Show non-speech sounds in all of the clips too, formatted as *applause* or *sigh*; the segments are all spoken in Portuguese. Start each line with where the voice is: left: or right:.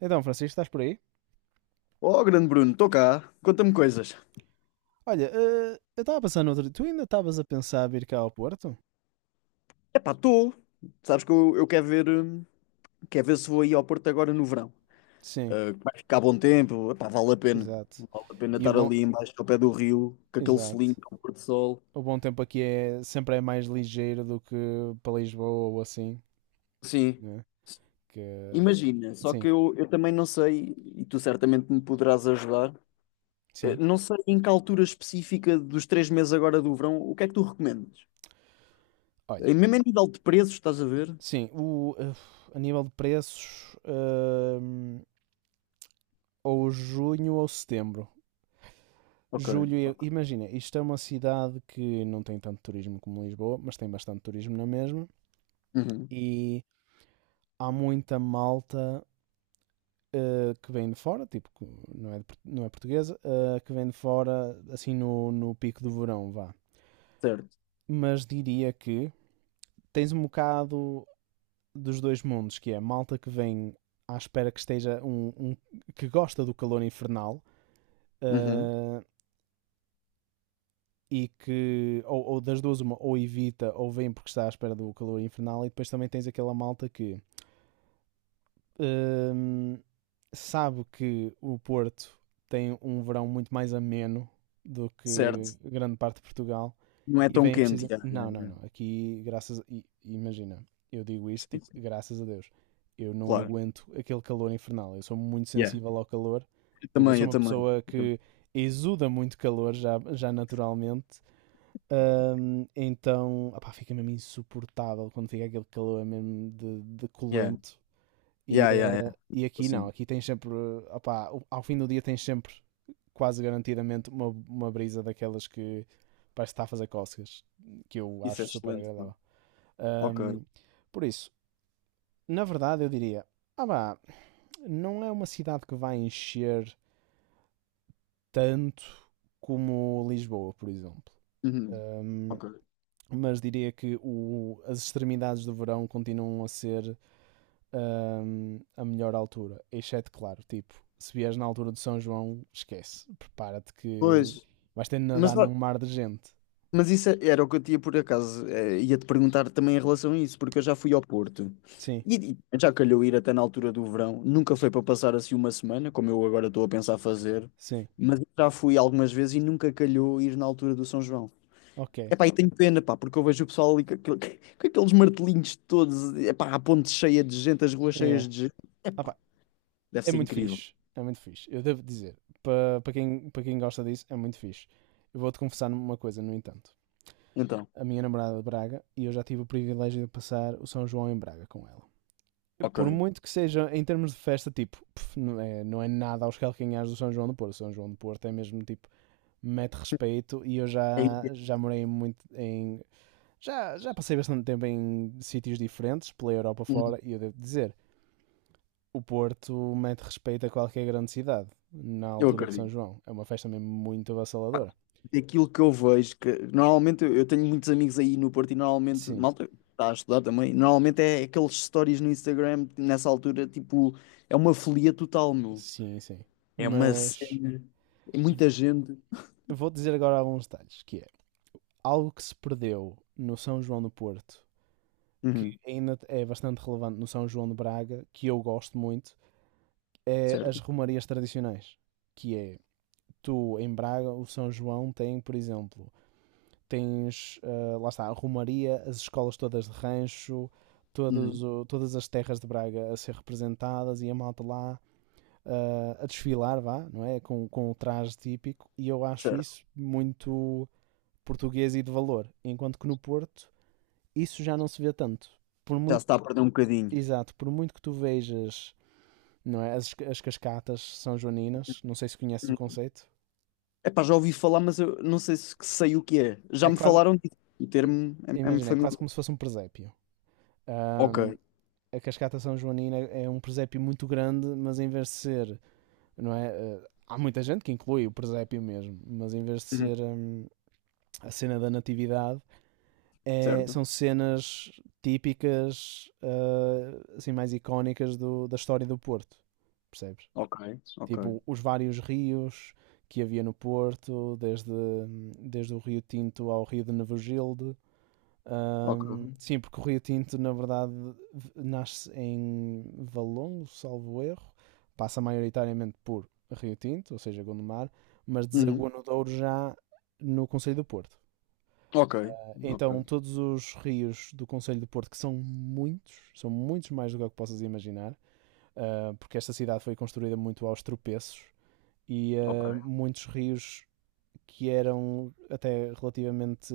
right: Então, Francisco, estás por aí?
left: Oh, grande Bruno, estou cá. Conta-me coisas.
right: Olha, eu estava a pensar no outro dia. Tu ainda estavas a pensar vir cá ao Porto?
left: Epá, estou. Sabes que eu quero quero ver se vou aí ao Porto agora no verão.
right: Sim,
left: Ah, que vai ficar bom tempo. Epá, vale a pena.
right: exato.
left: Vale a pena
right: E o
left: estar
right: bom.
left: ali embaixo ao pé do rio, com aquele selinho,
right: Exato.
left: com o pôr do sol.
right: O bom tempo aqui é sempre mais ligeiro do que para Lisboa ou assim,
left: Sim.
right: né? Que.
left: Imagina, só
right: Sim,
left: que eu também não sei, e tu certamente me poderás ajudar,
right: sim.
left: não sei em que altura específica dos 3 meses agora do verão, o que é que tu recomendas?
right: Olha,
left: Mesmo a nível de preços, estás a ver?
right: sim, a nível de preços, hum, ou junho ou setembro.
left: Ok.
right: Julho, imagina, isto é uma cidade que não tem tanto turismo como Lisboa, mas tem bastante turismo na mesma.
left: Uhum.
right: E há muita malta que vem de fora, tipo, não é, de não é portuguesa, que vem de fora, assim, no pico do verão, vá.
left: Certo.
right: Mas diria que tens um bocado dos dois mundos, que é malta que vem à espera que esteja que gosta do calor infernal,
left: Uhum.
right: eh, e que, ou das duas uma, ou evita ou vem porque está à espera do calor infernal. E depois também tens aquela malta que hum, sabe que o Porto tem um verão muito mais ameno do que
left: Certo.
right: grande parte de Portugal
left: Não é
right: e
left: tão
right: vem
left: quente,
right: precisa.
left: yeah, yeah,
right: Não, não,
left: yeah.
right: não. Aqui, graças. Imagina, eu digo isto,
left: Sim,
right: tipo,
left: sim,
right: graças a Deus. Eu não
left: claro.
right: aguento aquele calor infernal. Eu sou muito
left: Yeah.
right: sensível ao calor.
left: Eu
right: Tipo, eu
left: também,
right: sou
left: eu
right: uma
left: também.
right: pessoa que exuda muito calor já naturalmente. Então, opá, fica mesmo insuportável quando fica aquele calor mesmo de
left: Yeah.
right: colento. E,
left: Yeah, yeah,
right: eh,
left: yeah.
right: e aqui não,
left: Assim,
right: aqui tens sempre, opá, ao fim do dia tens sempre quase garantidamente uma brisa daquelas que parece que está a fazer cócegas, que eu
left: isso é
right: acho super
left: excelente, mano.
right: agradável.
left: Ok.
right: Ahm, por isso, na verdade eu diria, ah vá, não é uma cidade que vai encher tanto como Lisboa, por exemplo.
left: Uhum.
right: Ahm,
left: Ok.
right: mas diria que as extremidades do verão continuam a ser, a melhor altura. Exceto, claro, tipo, se vieres na altura de São João, esquece. Prepara-te que
left: Pois,
right: vais ter de nadar
left: mas, ó,
right: num mar de gente.
left: mas isso era o que eu tinha por acaso. Ia-te perguntar também em relação a isso, porque eu já fui ao Porto
right: Sim,
left: e já calhou ir até na altura do verão. Nunca foi para passar assim uma semana, como eu agora estou a pensar fazer,
right: sim.
left: mas já fui algumas vezes e nunca calhou ir na altura do São João.
right: Ok.
left: Epá, e tenho pena, pá, porque eu vejo o pessoal ali *laughs* com aqueles martelinhos todos, epá, a ponte cheia de gente, as ruas
right: É.
left: cheias de gente.
right: Ah
left: Epá,
right: pá,
left: deve
right: é
left: ser
right: muito
left: incrível.
right: fixe. É muito fixe. Eu devo dizer, para pa quem gosta disso, é muito fixe. Eu vou-te confessar uma coisa, no entanto.
left: Então,
right: A minha namorada é de Braga e eu já tive o privilégio de passar o São João em Braga com ela. Por
left: ok.
right: muito que seja, em termos de festa, tipo, pff, não, é, não é nada aos calcanhares do São João do Porto. O São João do Porto é mesmo tipo mete respeito e eu
left: É
right: já,
left: incrível.
right: já morei muito em. Já passei bastante tempo em sítios diferentes, pela Europa fora, e eu devo dizer, o Porto mete respeito a qualquer grande cidade, na
left: Eu
right: altura de São
left: acredito.
right: João. É uma festa mesmo muito
left: Pá,
right: avassaladora.
left: daquilo que eu vejo, que normalmente eu tenho muitos amigos aí no Porto e normalmente,
right: Sim,
left: malta, está a estudar também, normalmente é aqueles stories no Instagram, nessa altura, tipo, é uma folia total, meu.
right: sim, sim.
left: É uma
right: Mas
left: cena, é muita gente.
right: vou dizer agora alguns detalhes, que é algo que se perdeu no São João do Porto, que
left: Uhum,
right: ainda é bastante relevante no São João de Braga, que eu gosto muito, é as
left: certo?
right: romarias tradicionais, que é tu em Braga. O São João tem, por exemplo, tens, lá está, a Romaria, as escolas todas de rancho,
left: Uhum,
right: todas as terras de Braga a ser representadas e a malta lá, a desfilar, vá, não é? Com o traje típico, e eu acho
left: certo.
right: isso muito português e de valor, enquanto que no Porto isso já não se vê tanto. Por
left: Já se
right: muito,
left: está a perder um bocadinho.
right: exato, por muito que tu vejas, não é? As cascatas são joaninas, não sei se conheces o conceito.
left: Epá, já ouvi falar, mas eu não sei se que sei o que é.
right: É
left: Já me
right: quase,
left: falaram disso. O termo é-me
right: imagina, é quase
left: familiar.
right: como se fosse um presépio. Ahm,
left: Ok.
right: a cascata São Joanina é um presépio muito grande, mas em vez de ser, não é? Há muita gente que inclui o presépio mesmo, mas em vez de
left: Uhum.
right: ser, a cena da natividade,
left: Certo.
right: são cenas típicas, assim, mais icónicas da história do Porto, percebes?
left: Ok. Ok.
right: Tipo, os vários rios que havia no Porto, desde o Rio Tinto ao Rio de Nevogilde.
left: Ok.
right: Sim, porque o Rio Tinto, na verdade, nasce em Valongo, salvo erro, passa maioritariamente por Rio Tinto, ou seja, Gondomar, mas
left: Uhum.
right: desagua no Douro já no Conselho do Porto.
left: Ok.
right: Então,
left: Ok.
right: todos os rios do Conselho do Porto, que são muitos mais do que o que possas imaginar, porque esta cidade foi construída muito aos tropeços e,
left: Ok.
right: muitos rios que eram até relativamente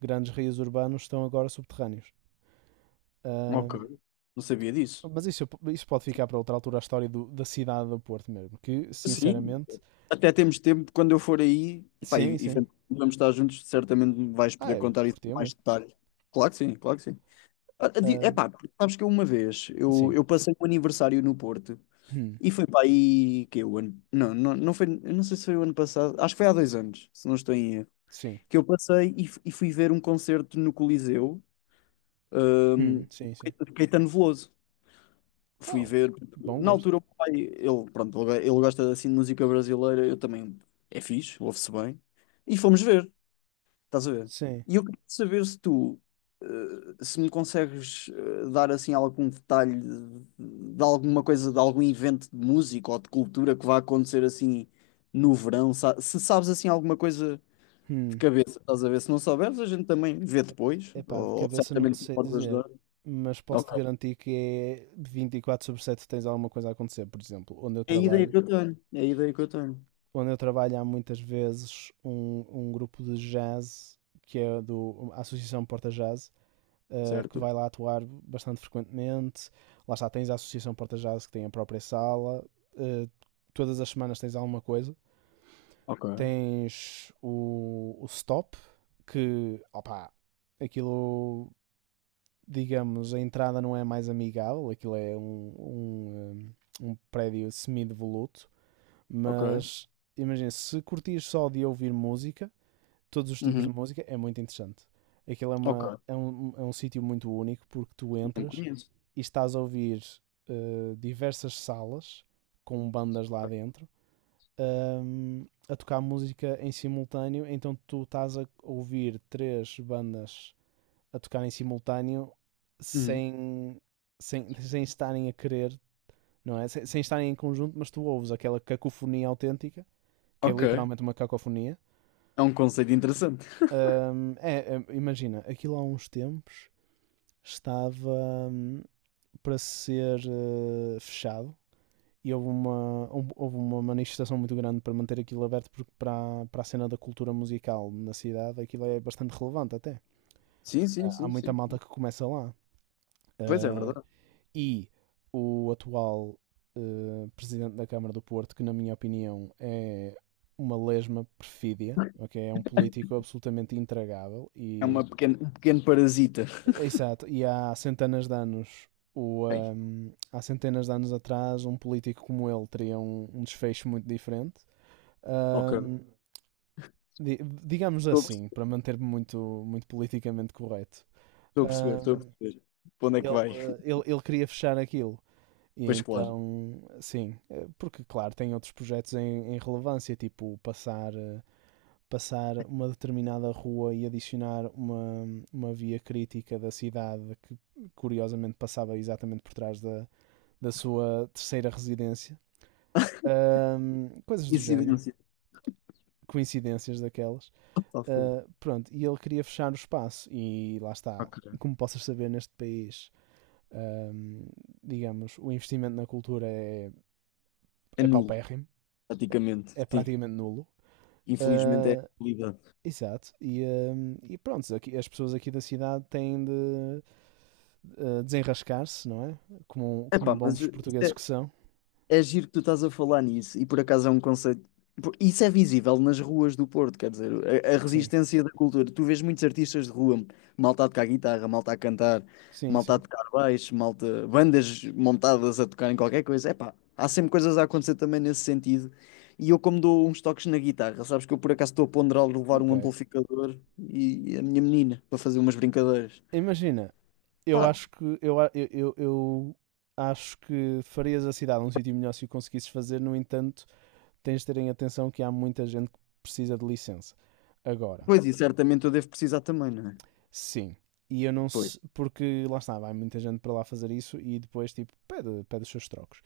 right: grandes rios urbanos estão agora subterrâneos.
left: Ok.
right: Ahm,
left: Não sabia disso.
right: Mas isso pode ficar para outra altura, a história da cidade do Porto mesmo. Que,
left: Sim.
right: sinceramente,
left: Até temos tempo, quando eu for aí, epá, e,
right: sim,
left: e
right: sim.
left: vamos estar juntos, certamente me vais
right: Ah,
left: poder
right: eu
left: contar isso com
right: curtia
left: mais
right: muito.
left: detalhe. Claro que sim, claro que sim. Ah,
right: Ah,
left: epá, porque sabes que eu uma vez, eu,
right: sim.
left: eu passei um aniversário no Porto.
right: Hum,
left: E foi para aí que é o ano. Não, não, não foi. Eu não sei se foi o ano passado. Acho que foi há 2 anos, se não estou em erro.
right: sim.
left: Que eu passei e fui ver um concerto no Coliseu, hum,
right: Sim, sim.
left: de Caetano Veloso. Fui
right: Oh,
left: ver.
right: bom
left: Na
right: gosto.
left: altura, o meu pai, ele, pronto, ele gosta assim de música brasileira, eu também. É fixe, ouve-se bem. E fomos ver. Estás a ver?
right: Sim.
left: E eu queria saber se tu, se me consegues dar assim algum detalhe de alguma coisa, de algum evento de música ou de cultura que vai acontecer assim no verão, se sabes assim alguma coisa de
right: Hum.
left: cabeça, estás a ver? Se não souberes, a gente também vê depois,
right: Epá, de
left: ou,
right: cabeça não te
left: certamente me
right: sei
left: podes
right: dizer.
left: ajudar.
right: Mas posso-te
left: Ok.
right: garantir que é 24/7, tens alguma coisa a acontecer. Por exemplo, onde eu
left: É a ideia
right: trabalho.
left: que eu tenho, é a ideia que eu tenho,
right: Onde eu trabalho há muitas vezes um grupo de jazz que é do a Associação Porta Jazz, que
left: certo?
right: vai lá atuar bastante frequentemente. Lá está, tens a Associação Porta Jazz que tem a própria sala. Uh, Todas as semanas tens alguma coisa.
left: Ok,
right: Tens o Stop, que, opá, aquilo, digamos, a entrada não é mais amigável, aquilo é um, um prédio semi-devoluto,
left: ok.
right: mas imagina, se curtires só de ouvir música, todos os tipos de
left: Uhum.
right: música, é muito interessante. Aquilo é, uma,
left: Ok.
right: é um, é um sítio muito único porque tu
left: Não
right: entras
left: conheço.
right: e estás a ouvir, diversas salas com bandas lá dentro, a tocar música em simultâneo. Então tu estás a ouvir três bandas a tocar em simultâneo
left: Uhum.
right: sem, *laughs* sem estarem a querer, não é? Sem estarem em conjunto, mas tu ouves aquela cacofonia autêntica, que é
left: Ok.
right: literalmente uma cacofonia.
left: É um conceito interessante. *laughs*
right: Imagina, aquilo há uns tempos estava, para ser, fechado, e houve uma, houve uma manifestação muito grande para manter aquilo aberto, porque para a cena da cultura musical na cidade aquilo é bastante relevante até.
left: Sim, sim,
right: Há
left: sim,
right: muita
left: sim.
right: malta que começa lá.
left: Pois é
right: Uh,
left: verdade.
right: e o atual, presidente da Câmara do Porto, que na minha opinião é uma lesma perfídia, ok? É um político absolutamente intragável. E
left: Um pequeno parasita.
right: exato, e há centenas de anos,
left: Ei,
right: há centenas de anos atrás um político como ele teria um, desfecho muito diferente.
left: ok.
right: Ahm, di- Digamos
left: Estou a
right: assim,
left: perce-
right: para manter-me muito, muito politicamente correto.
left: estou a perceber, estou a
right: Ahm,
left: perceber. Para onde é que
right: ele,
left: vai?
right: eh, ele, ele queria fechar aquilo. E
left: Pois claro.
right: então, sim, porque, claro, tem outros projetos em, relevância, tipo passar, passar uma determinada rua e adicionar uma via crítica da cidade que, curiosamente, passava exatamente por trás da sua terceira residência. Coisas do género,
left: Incidência.
right: coincidências daquelas.
left: Tá fogo.
right: Pronto, e ele queria fechar o espaço, e lá está.
left: Ok.
right: Como possas saber, neste país, um, digamos, o investimento na cultura é,
left: É
right: é
left: nulo,
right: paupérrimo,
left: praticamente.
right: é
left: Sim.
right: praticamente nulo.
left: Infelizmente é a
right: Uh,
left: realidade.
right: Exato, e, e pronto, aqui, as pessoas aqui da cidade têm de, desenrascar-se, não é? Como
left: Epá, mas
right: bons
left: isso
right: portugueses
left: é,
right: que são.
left: É giro que tu estás a falar nisso, e por acaso é um conceito. Isso é visível nas ruas do Porto, quer dizer, a
right: Sim,
left: resistência da cultura. Tu vês muitos artistas de rua, malta a tocar guitarra, malta a cantar,
right: sim,
left: malta a
right: sim.
left: tocar baixo, malta, bandas montadas a tocar em qualquer coisa. Epá, há sempre coisas a acontecer também nesse sentido. E eu, como dou uns toques na guitarra, sabes que eu por acaso estou a ponderar levar um
right: Ok.
left: amplificador e a minha menina para fazer umas brincadeiras.
right: Imagina, eu
left: Pá,
right: acho que eu acho que farias a cidade um sítio melhor se o conseguisses fazer. No entanto, tens de terem atenção que há muita gente que precisa de licença. Agora,
left: pois e certamente eu devo precisar também, não é?
right: sim. E eu não
left: Pois,
right: sei, porque lá está, vai muita gente para lá fazer isso e depois, tipo, pede, pede os seus trocos.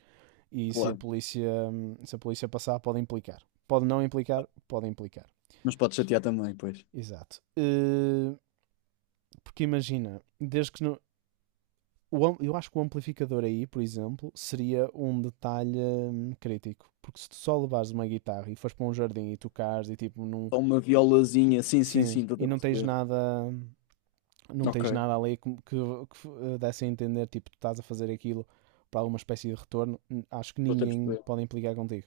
right: E se a
left: claro.
right: polícia, se a polícia passar, pode implicar. Pode não implicar, pode implicar.
left: Mas pode chatear também, pois.
right: Exato. Porque imagina, desde que não, eu acho que o amplificador aí, por exemplo, seria um detalhe, crítico. Porque se tu só levares uma guitarra e fores para um jardim e tocares e tipo não.
left: É uma violazinha, sim, sim,
right: Sim,
left: sim, estou
right: e
left: a
right: não tens
left: perceber.
right: nada. Não
left: Ok,
right: tens nada ali desse a entender, tipo, tu estás a fazer aquilo para alguma espécie de retorno. Acho que
left: estou a
right: ninguém
left: perceber.
right: pode implicar contigo.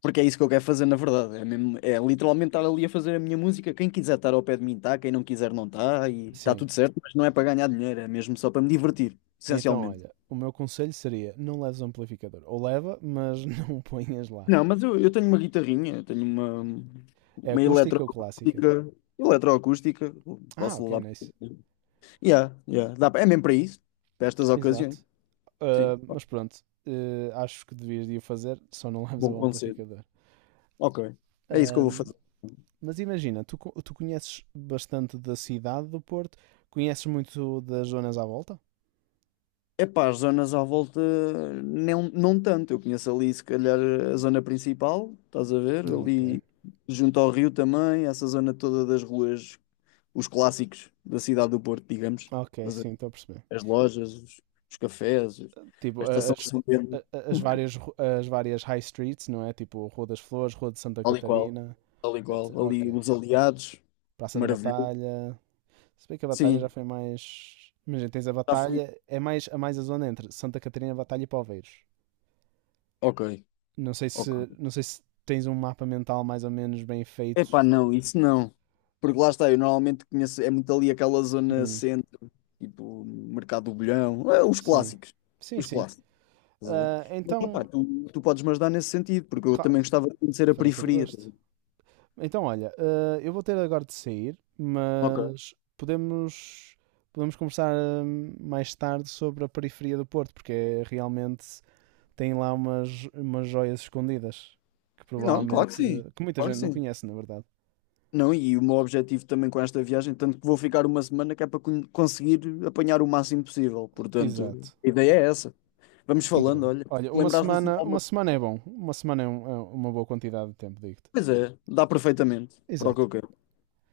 left: Porque é isso que eu quero fazer, na verdade. É mesmo, é literalmente estar ali a fazer a minha música. Quem quiser estar ao pé de mim está, quem não quiser não está, e está
right: Sim.
left: tudo certo, mas não é para ganhar dinheiro, é mesmo só para me divertir,
right: Então,
left: essencialmente.
right: olha, o meu conselho seria não leves o amplificador. Ou leva, mas *laughs* não ponhas lá.
left: Não, mas eu tenho uma guitarrinha, eu tenho uma,
right: É
left: uma
right: acústica ou clássica?
left: eletroacústica,
right: Ah,
left: posso
right: ok,
left: levar. Para.
right: nice.
left: Yeah, yeah, dá, é mesmo para isso, para estas
right: Exato.
left: ocasiões. Sim,
right: Mas pronto, acho que devias de o fazer, só não *laughs* leves
left: bom
right: o
left: conselho.
right: amplificador.
left: Ok, é isso que eu vou
right: Um,
left: fazer.
right: mas imagina, tu conheces bastante da cidade do Porto, conheces muito das zonas à volta?
left: Epá, as zonas à volta não, não tanto. Eu conheço ali, se calhar, a zona principal, estás a ver?
right: Ok.
left: Ali junto ao rio também, essa zona toda das ruas, os clássicos da cidade do Porto, digamos.
right: Ok,
left: Mas a-
right: sim, estou a perceber.
left: As lojas, os cafés,
right: Tipo,
left: a estação de São Pedro,
right: a- as, várias, ru- as várias high streets, não é? Tipo, Rua das Flores, Rua de Santa
left: tal e qual,
right: Catarina,
left: tal e qual.
right: etc.
left: Ali
right: Ok.
left: os Aliados,
right: Praça da
left: maravilhoso.
right: Batalha. Se bem que a Batalha já
left: Sim,
right: foi mais. Imagina, tens a
left: já fui.
right: Batalha, é mais, a mais a zona entre Santa Catarina, Batalha e Poveiros.
left: Ok,
right: Não sei se,
left: ok.
right: não sei se tens um mapa mental mais ou menos bem feito.
left: Epá, não, isso não. Porque lá está, eu normalmente conheço, é muito ali aquela zona
right: Hum,
left: centro, tipo Mercado do Bolhão, os
right: sim.
left: clássicos.
right: Sim,
left: Os
right: sim.
left: clássicos, estás a ver?
right: Ah,
left: Mas epá,
right: então,
left: tu podes me ajudar nesse sentido, porque eu também
right: claro,
left: gostava de conhecer a
right: farei todo o
left: periferia. Estás
right: gosto.
left: a ver?
right: Então, olha, eu vou ter agora de sair,
left: Ok.
right: mas podemos conversar, mais tarde, sobre a periferia do Porto, porque é, realmente tem lá umas, joias escondidas que
left: Não, claro que
right: provavelmente,
left: sim,
right: que muita
left: claro que
right: gente não
left: sim.
right: conhece, na verdade.
left: Não, e o meu objetivo também com esta viagem, tanto que vou ficar uma semana, que é para conseguir apanhar o máximo possível. Portanto,
right: Exato.
left: a ideia é essa. Vamos falando,
right: Incrível.
left: olha.
right: Olha,
left: Se lembrares assim de
right: uma
left: alguma
right: semana é bom. Uma semana é uma boa quantidade de tempo, digo-te.
left: coisa? Dá perfeitamente para o que
right: Exato.
left: eu quero.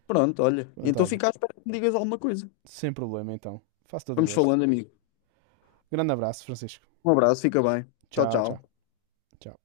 left: Pronto, olha.
right: Pronto,
left: Então
right: olha,
left: fica à espera que me digas alguma coisa.
right: sem problema então. Faço todo o
left: Vamos
right: gosto.
left: falando, amigo.
right: Grande abraço, Francisco.
left: Um abraço, fica bem. Tchau,
right: Tchau, tchau.
left: tchau.
right: Tchau.